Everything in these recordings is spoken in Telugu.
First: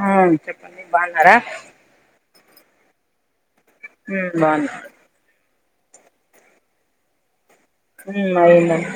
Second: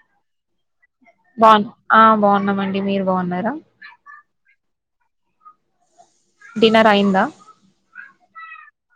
ఆ చెప్పండి బాగున్నారా బాగు ఆ బాగున్నామండి మీరు బాగున్నారా హు బాగున్నాం డిన్నర్ అయిందా హుమ్ అయ్యింది అండి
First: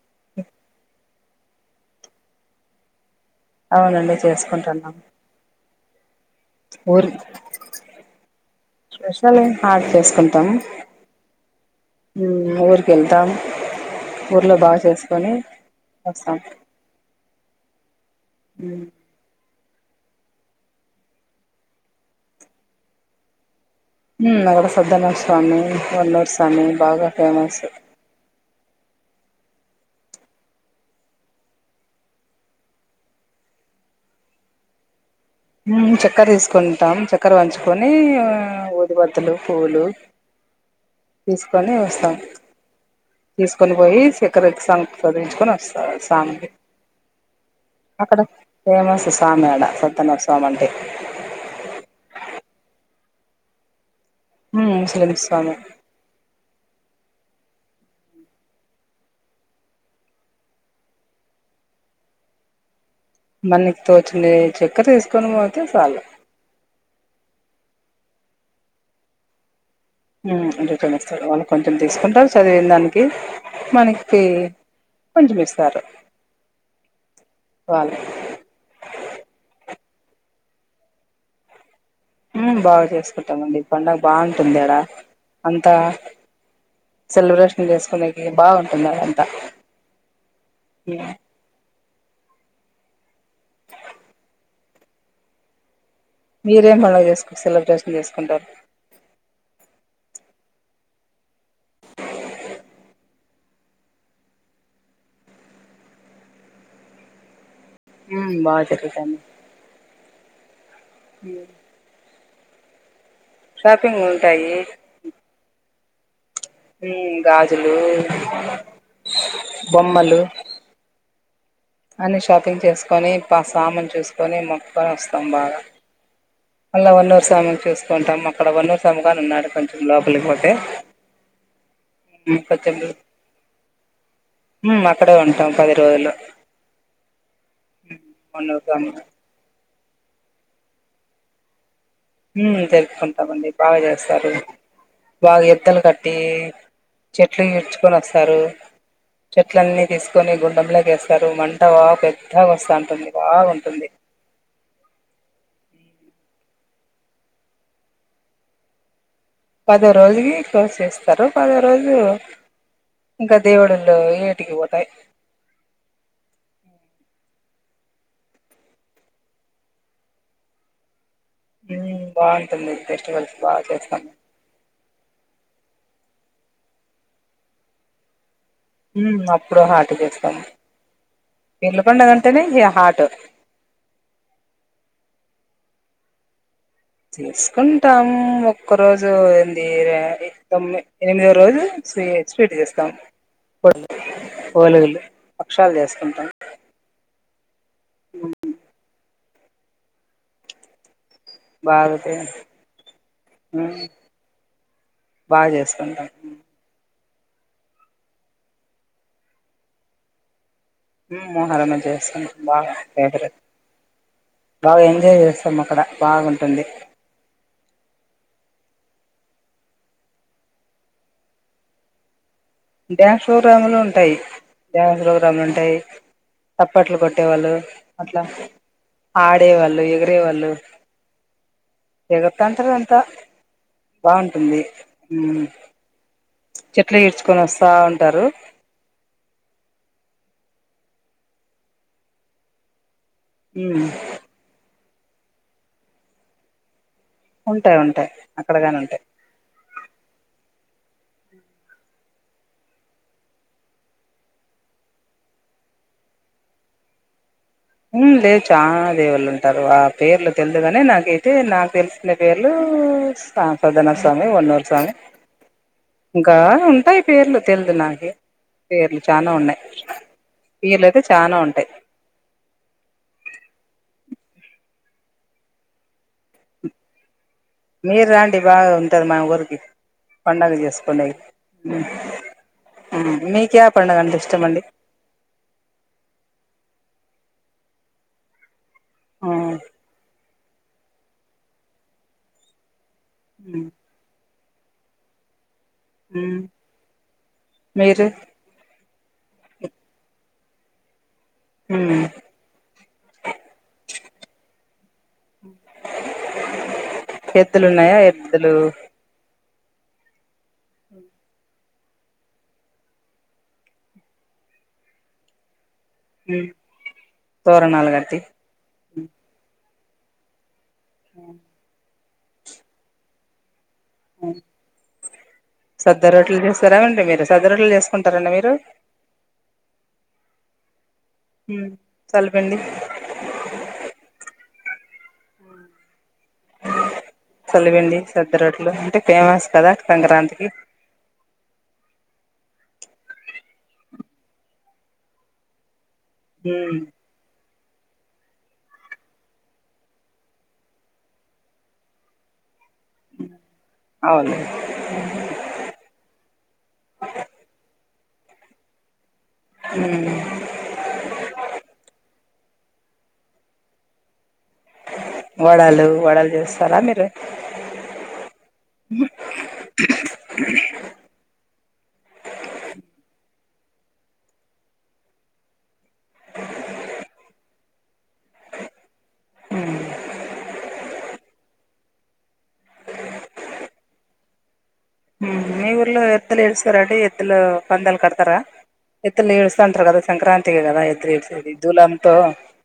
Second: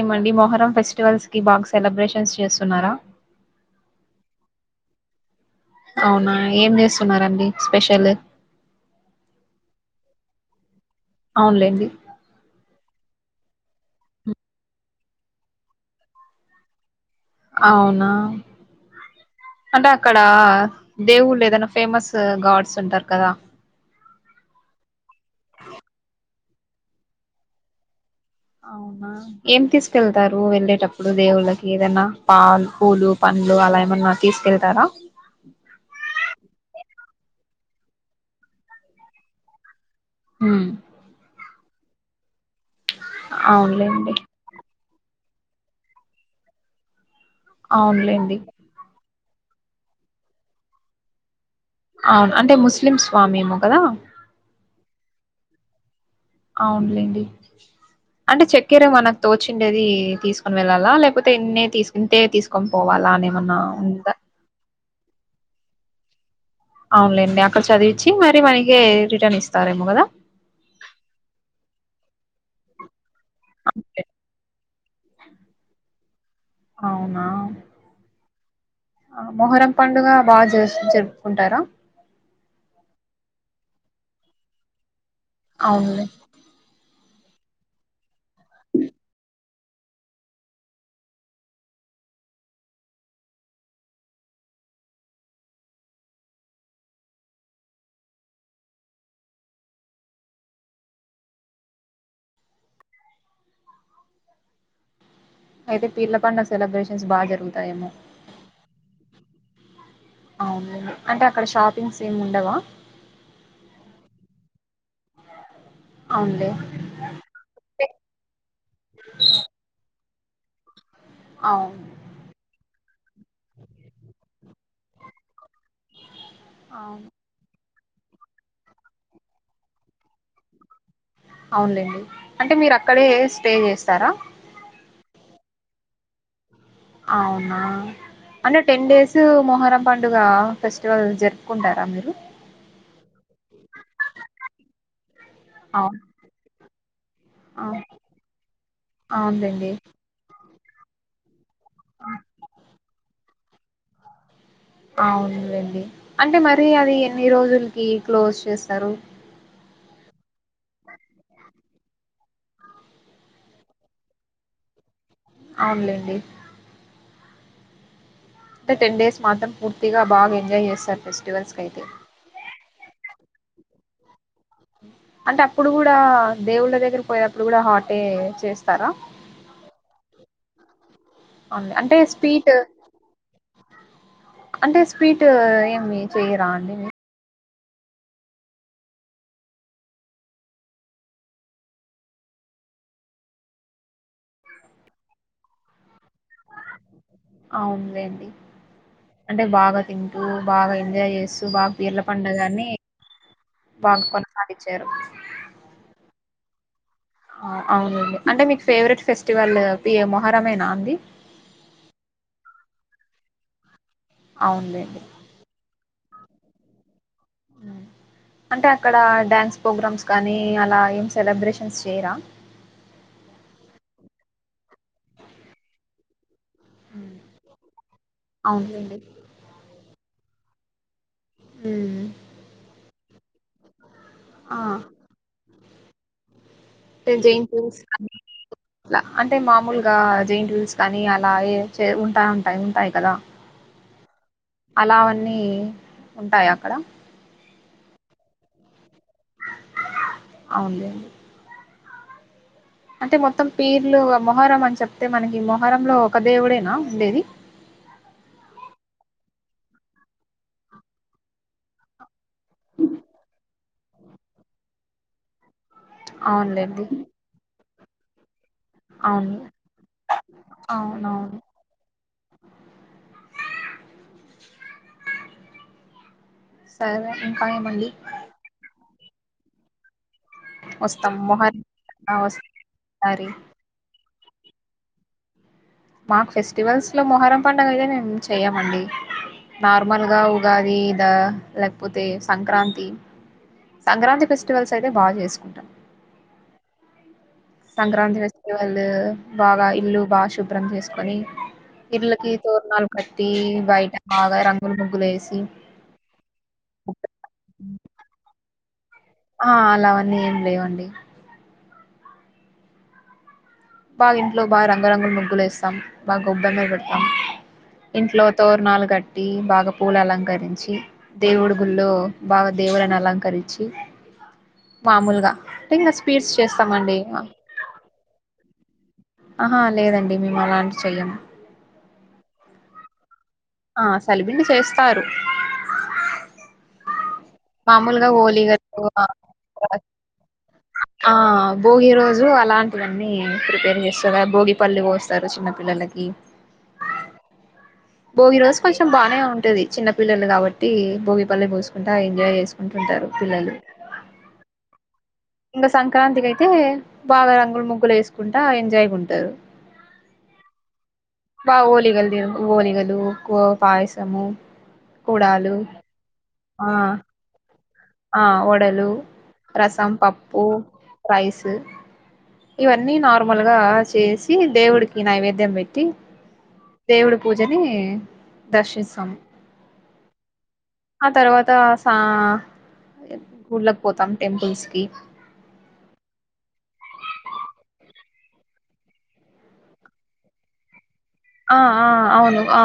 ఏమండి మొహరం ఫెస్టివల్స్ కి బాగా సెలబ్రేషన్స్ చేస్తున్నారా అవునండి చేసుకుంటున్నాము అవునా ఏం చేస్తున్నండి స్పెషల్ సుకుంటాము అవునులేండి ఉమ్ ఊరికి వెళ్తాం ఊర్లో బాగా చేసుకొని వస్తాం అవునా ఉ అంటే అక్కడ దేవుళ్ళు ఏదైనా ఫేమస్ గాడ్స్ ఉంటారు కదా హు అక్కడ సద్దన స్వామి వన్నూరు స్వామి బాగా ఫేమస్ అవునా ఏం తీసుకెళ్తారు వెళ్ళేటప్పుడు దేవుళ్ళకి ఏదైనా పాలు పూలు పండ్లు అలా ఏమన్నా తీసుకెళ్తారా ఉమ్ చక్కర తీసుకుంటాం చక్కర వంచుకొని ఊదిబత్తూలు పూవ్వులు హు తీసుకొని వస్తాం తీసుకొని పోయి అవునులేండి చక్కర ఇచ్చాం చదివించుకొని వస్తా స్వామికి అక్కడ అవునులేండి ఫేమస్ అస్ కామెడ సత్తన్న స్వామి అంటే అవును అంటే ముస్లిం స్వామి ఏమో కదా ఉమ్ ముస్లిమ్స్ స్వామే అవునులేండి అంటే చక్కెర మనకు తోచిండేది తీసుకొని వెళ్ళాలా లేకపోతే ఇన్నే తీసుకు ఇంతే తీసుకోన్ మనకి తోచినది ఇచ్చి కథ తీసుకొని పోతే చాలు అవునులేండి అక్కడ చదివిచ్చి మరి మనకి రిటర్న్ ఇస్త హు అంటే కొన్ని ఇస్తారు వాళ్లకు కొన్ని కొన్ని తీసుకుంటారు చదివిన దానికి అంతే మనకి కొంచెం ఇస్తారు అవునా వాళ్ళు ఆ మొహరం పండుగ బాగా చేసి జరుపుకుంటారా ఉమ్ బాగా చేసుకుంటామండి ఈ పండగ బాగుంటుంది ఆడా అంతా అవునులే సెలబ్రేషన్ చేసుకోడానికి బాగుంటుంది ఆడా అంతా మీరేం మళ్ళా చేసుకో సెలబ్రేషన్ చేసుకుంటారు అయితే పీర్ల పండగ సెలబ్రేషన్స్ బాగా జరుగుతు ఉమ్ బాగా జరుగుతాయి అవును అన్ అంటే అక్కడ షాపింగ్స్ ఏముం ఉండవా షాపింగ్ ఉంటాయి అవునులే గాజులు బొమ్మలు అవు అన్ని షాపింగ్ చేసుకొని పా సామును చూసుకొని మొక్కకొని వస్తాం బాగా అలా అవును [unintelligible] సామీ [unintelligible] కొంతం అక్కడ వన్న [unintelligible] సమగాను ఉన్నాడు కొంచెం లోపలికి ఒకటి అవునులేండి అంటే మీరు అక్కడే స్టే చేస్తారా మ్మ్ అక్కడే ఉంటాం పది రోజులు అవునా అంటే వన్నూరు టెన్ స్వామి డేస్ మొహరం పండుగ ఫెస్టివల్ జరుపుకుంటారా మీరు హ్మ్ జరుపుకుంటామండి బాగా చేస్తారు బాగా ఎద్దలు అవును కట్టి చెట్లు అవును ఎడ్చుకొని వస్తారు అవునులేండి చెట్లన్నీ తీసుకొని గు లా [unintelligible] వేస్తారు మం అ పెద్దగోస్తాంది ఉంటుంది [unintelligible] బాగాగుంటుంది అవునులెండి అంటే మరి అది ఎన్ని రోజులకి క్లోజ్ చేస్తారు పదో రోజుకి క్లోజ్ చేస్తారు పదో రోజు ఇంకా దేవుడులు ఎటికి పోతాయి అవునులేండి అంటే టెన్ డేస్ మాత్రం పూర్తిగా బాగా ఎంజాయ్ చేస్తారు ఫెస్టివల్స్ కయితే మ్మ్ [unintelligible] ఫెస్టివల్స్ బాగా చేస్తాం అంటే అప్పుడు కూడా దేవుళ్ళ దగ్గర పోయనప్పుడు కూడా హాటే చేస్త అప్పుడు హాట్ చేస్తాం అవును పీర్ల పండగ అంటే నే స్వీట్ హాట్ అంటే స్వీట్ ఏమి చెయరా అండి మీరు చేసుకుంటాము ఒక్క రోజు ఏంది తొమ్మి ఎనిమిదో రోజు స్వీ స్వీట్ చేస్తాము ఓలుగులు పక్షాలు చేసుకుంటాం అవునులేండి అంటే బాగా తింటూ బాగా ఎంజాయ్ చే సుభాగ పీర్ల బాగా పడుగాని బాగా కొనసాగించారు బాగా చేసుకుంటాం అవునండి అంటే మీకు ఫేవరెట్ ఫెస్టివల్ పి మొహరమేనా అండి మోహరమ చేస్తాను బా [unintelligible] బాగా అవునులేండి ఎంజాయి చేస్తాం అక్కడ బాగుంటుంది ఉమ్. అంటే అక్కడ డ్యాన్స్ ప్రోగ్రామ్స్ కానీ అలా ఏం సెలబ్రేషన్స్ చేయరా డ్యాన్స్ ప్రోగ్రాములు ఉంటాయి డ్యాన్స్ ప్రోగ్రాములు ఉంటాయి తప్పట్లు ఉమ్. కొట్టేవాళ్ళు అట్లా అవునులేండి ఆడేవాళ్ళు ఇగ అే వాళ్ళు మ్మ్ ఎగురతంటారు అంత్ త్త బాగుంటుంది ఉమ్ అటే జెయింట్విల్స్ ఉంటారు ఇట్ల అంటే మామూలు ఇంకా జెంట్ విల్స్ కానీ అలాగే ఉంటా ఉంటాయి ఉంటాయి కదా హు అలావన్నీ ఉంటాయ అక్కడ ఉంటాయ్ ఉంటాయ్ అక్కడ గానీ ఉంటాయి అవునులేండి అంటే మొత్తం పీర్లు మొహరం అని చెప్తే మనకి మొహరంలో ఒక దేవుడేనా ఉండేది ఉమ్ లేదు చాలా దేవుళ్ళు ఉంటారు ఆ పేర్లు తెలిదుగానే నాకైతే నాకు తెలిసిన పేర్లు సాప్రదన స్వామి వన్నూరు స్వామి ఇంకా అవునులేండి ఉంటాయి పేర్లు తెలిద్ దూనకే పేర్లు చానా అవును ఉన్నాయి పీర్లు అయితే చానా అవునవును ఉంటాయి సరే ఇంకా ఏమండి మీరు అండి బాగా ఉమ్ టార్ మావూరికి వస్తాం పండగచేసుకుండేకి మొహర్ ఆ ఉమ్ వస్తారి మీక్యా పండగ అంటె ఇష్టం ఇష్టం మండి మాకు ఫెస్టివల్స్ లో మొహరం పడుగతే మేము చెయమండి నార్మల్ గా ఉ ఉగాది ద లేకపోతే సంక్రాంతి సంక్రాంతి ఫెస్ట్ స్టివల్స్ అయితే బా చేసుకుంటా మీరు సంక్రాంతి ఫెస్టివల్ బాగా ఇల్లు బా శుభ్రం చేసుకొని ఇళ్ళకి తోరణాలు కట్టి బయట బాగా రంగులు ముగ్గులు వేసి ఎద్దులు ఉన్నాయా ఎద్దులు ఆ అలావన్నీ ఏం లేవండి బా ఇంట్లో బాగా రంగరంగులు ముగ్గులు వేస్తాం బాగా గొబ్బెమ్మలు పెడతాం తోరణాలు కట్టి ఇంట్లో తోరణాలు కట్టి బాగా పూలలంకరించి దేవుడుగుళ్ళో బాగా దేవులను అలంకరించి మామూలుగా అంటే ఇంకా సద్ద స్పీడ్స్ రోట్లు చేస్తామండి చేస్తారామండి మీరు సద్ద రోట్లు చేసుకుంటారండి మీరు ఆహా లేదండి మేము అలాంటి చెయ్యము చల పిండి ఆ సలిబిండి చేస్తారు చలిపిండి మామూలుగా సద్ద రొట్లు హోలీగలు అంటే ఫేమస్ కదా సంక్రాంతికి ఆ భోగి రోజు అలాంటివన్నీ ప్రిపేర్ చేస్తారా భోగిపళ్లు పోస్తార చిన్న పిల్లలకి హ్మ్ భోగి రోజు కొంచెం బాగానే ఉంటది చిన్న పిల్లలు కాబట్టి భోగిపల్లి పోోసుకుంటా ఎంజాయ్ చేసుకు అంటుంటారు పిల్లలు అవును ఇంకా సంక్రాంతికి అయితే బాగా రంగులు ముగ్గులు వేసుకు కుంట ఎంజాయ్ ఉంటా ఉమ్ బా ఓలి ది బోలిగ డు పాయసము కూడాలు వడలు వడలు ఆ చేస్తారా మీరు ఆ వడలు రసం పప్పు రైస్ ఇవన్నీ నార్మ లుగా చేసి దేవుడికి నైవేద్యం పె టి దేవుడు పూజ ఇ దర్శిస్తాము ఉమ్ ఆ తర్వా త సా ఊళ్ళకి పోతాం టెంపుల్స్ కి హ్మ్ ఇ ఊర్లో ఎత్ద్దలు ఇల్స్తార అడి ఎద్లులు పందలు కడతార ఎత్తులు ఇస్తాంతారు కదా సంక్రాంతి కదా ఎ ఆ ఆ అవును ఆ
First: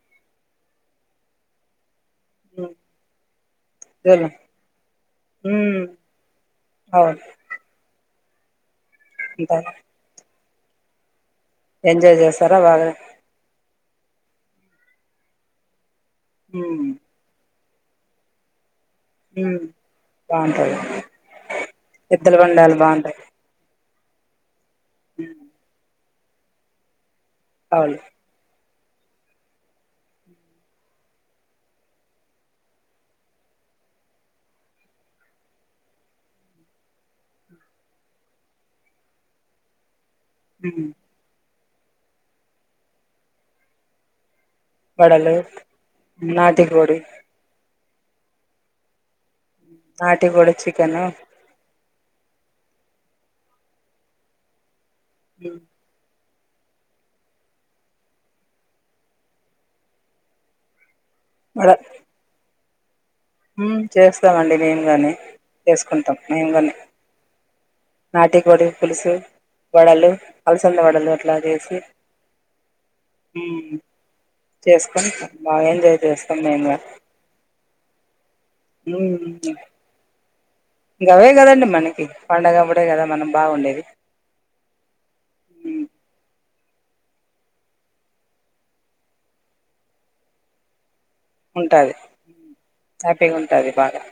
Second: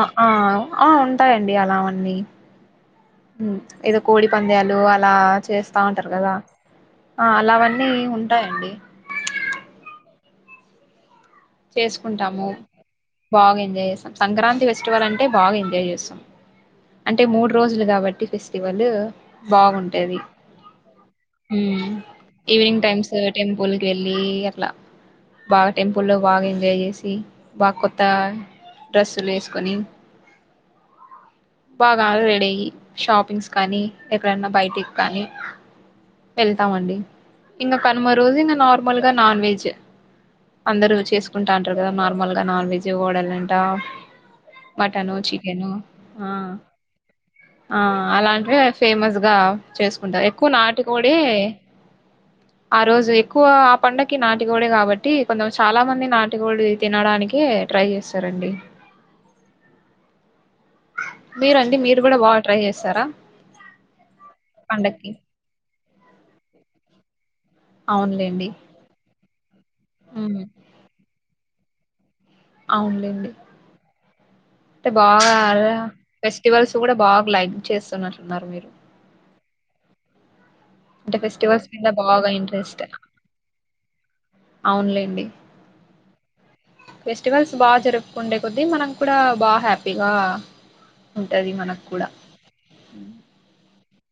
ఆ ఉంటాయంండి అలా ఉ అ ఉమ్ ఏదో కోడి దూలం పంద్యాలు అలా చేస్తా ఉమ్ ఉంటారు కదా ఆ అలావన్నీ ఉ ా అండి బా చేసుకుంటాము చేస్తారా బాగా బాగా ఎంజాయ్ చేసాం సంక్రాంతి ఫెస్టివల్ంటే బాగా ఎంాయ్ చేస్తుంది హ రోజులు కాట్టి ఫెస్టివల్ ళ బాగుంటేది బాగుంటాయి ఎద్దల బండాలు ఈవినింగ్ టైమ్స్ బాగుంటాయి టెంపుల్ వెళ్ళి ఎరలా బాగా టెం పల బాగా ఎంజాయ్ చేసి అవులు బకుత్తా డ్రస్సులు వేసుకొని బాగా రెడీ అయ్యి షాపింగ్స్ కానీ ఎక్కడన్నా బయటికి కానీ వెళ్తామండి ఇంకా కనుమ రోజు ఇంకా నార్మల్గా నాన్ వెజ్ అందరు చేసుకుంట్ అంటారు కదా నార్మల్గా నాన్ వెజ్ ఓడలుంట మటను చికెను ఆ నాదిపోడీ ఆ అలాంటివి ఫేమస్ ఇగా చేసుకుంటారు ఎక్కువ నాటికోడి చికెను నాటికోడి ఆ రోజు ఎక్కువ ఆ పండకి నాటిగోడే కాబట్టి టీ కొంచెం హ్మ్. చాలా మంది నాట్ టికోడి తినడానికి ట్రై చేస్తారండి వడ మీరండి మీరు కూడా బాగా ట్రై చేస్త్ సర ఉమ్ చేస్తామండి మేము కాగానీ చేసుకో కుంటాం మేము కానీ నాటి అవునులేండి కోడి పులుసు వడలు ఉమ్ అలసంద వడలు అట్లా చేసి అవునులేండి ఉమ్ అంటే చేసుకొని బాగా ఎంజాయ్ చేస్తాం మేము ఫెస్టివల్స్ కూడా బాగా లైక్ చేస్తున్నట్లున్నారు మీరు అంటే ఇంగవే కదండి ఫెస్టివల్స్ మీద మనకి బాగా ఇంట్రెస్ట్ పండగఅపుడే కదా మనం బాగుండేది అవునులేండి. ఫెస్టివల్స్ బాగా జరుపుకుండే కొద్దీ మనం కూడా బా హ్యాపీగా ఉంటది మనకు ఉంటాది కూడా. హ్యాపీగా ఉంటాది బాగా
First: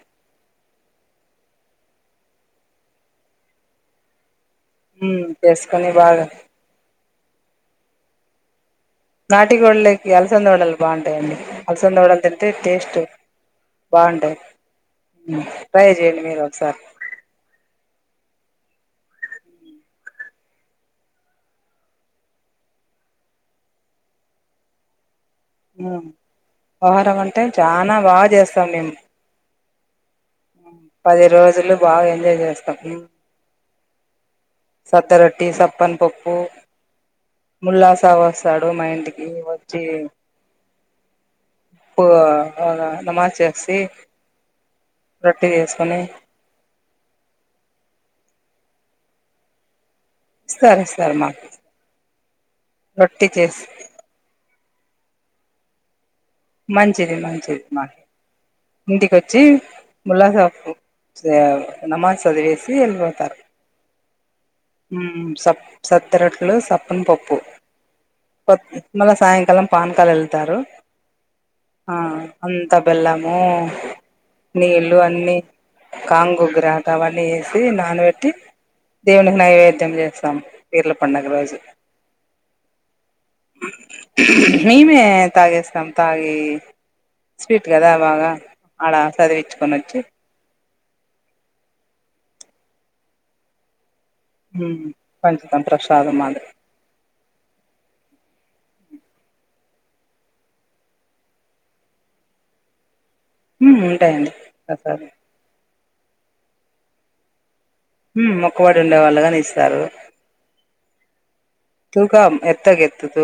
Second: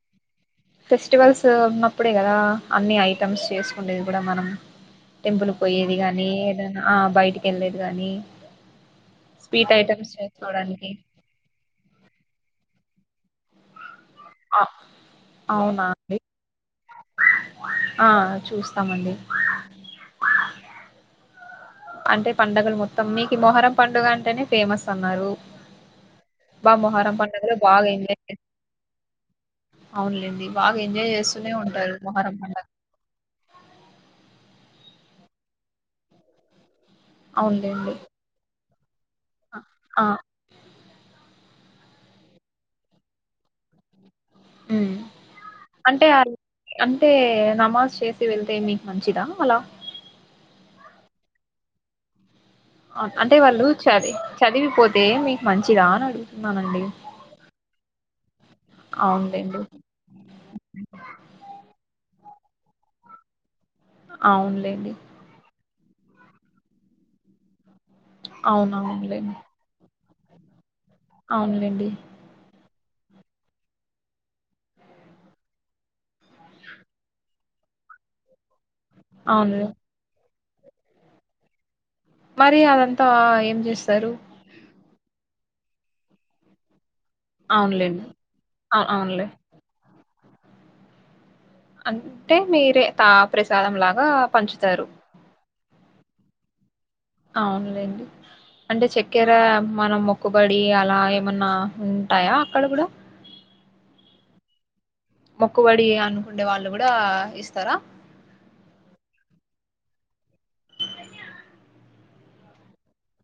ఫెస్టివల్స్ ఉన్నప్పుడే కదా అన్ని ఐటమ్స్ చేసుకుండేది కూడా మనం ఉమ్ టెంపుల్ చేసుకొని పోయేది బాగా గానీ ఏదనా ఆ బయట ఇంటికెళ్లేది కాగానీ నాటి కోడి లెకి అలసంద వడలు బాగుంటాయండి అలసంద వడలు తింటే టేస్ట్ బాగుంటయి అ అవునా ట్రై అండి చెయండి మీరు ఒకసారి ఆ చూస్తామండి అంటే పండుగలు మొత్తం మీకు మొహరం పండుగ అంటేనే ఫేమస్ అన్నారు ఉమ్ బా మొహరం అంటే పండుగలో చానా బాగా చేస్తాం మేము అవునులేండ్ పది రోజులు బాగా ఎంజాయ్ పండగ. చేస్తాం సద్ద రొట్టి సప్పన్ పప్పు ముల్లా అవునులేండి. సావాసాలు ఈ అ వచ్చి ఆ! ప్పుగా నమజ్ చెసి హ్మ్. రొట్టే చేసుకుని అయితే నమాజ్ చేసి వెళ్తే మీకు మంచిదా అలా ఇస్తారు ఇస్తారు మాకు రొట్టె అంటే వాళ్ళు చేసి చర చర చదివిపోతే మీకు మంచిదా అని అడుగు మంచిది మంచిది మంచి ఇంటికి వచ్చి అవునులేండి. ముల్లాస నమాజ్ వదిలేసి వెళ్ళిపోతారు అవునులేండి. స సత్తరట్లు సప్పన్ పప్పు ప మళ్ళ అవునవునులేండి. సాయంకాలం పానాకం క్కలు వెళ్తారు అవునులేండి కొత్త బెల్లము నీళ్ళు అన్నీ కాంగు గ్రాకా అవన్నీ చేసి నానబెట్టి అవును. నైవేద్యం చేస్తాము పీర్ల పండగ రాజు మరి అదంతా ఏం చేస్తరు మేమే తాగేస్తాం తాగిే స్వీట్ కదా అవునులేండి. బాగా అ అలా అవునులే. చదివిచ్చుకొని వచ్చి అంటే మీరే తా ప్రసాదంలాగ ఆ పంచుతారు త ప్రసాదం మాదిరి అవునులేండి అంటే చక్కెర మనం మొక్కుబడి అలా ఏమన్నా ఉంటాయా అక్కడ కూడా ఉమ్ ఉంటాయండి మొక్కుబడి అనుకుండే వాళ్ళు కూడా ఇస్తారా మొక్కవాడి ఉండే వాళ్ళుగాని ఇస్తారు తూగా ఎత్తగ ఎతు తూ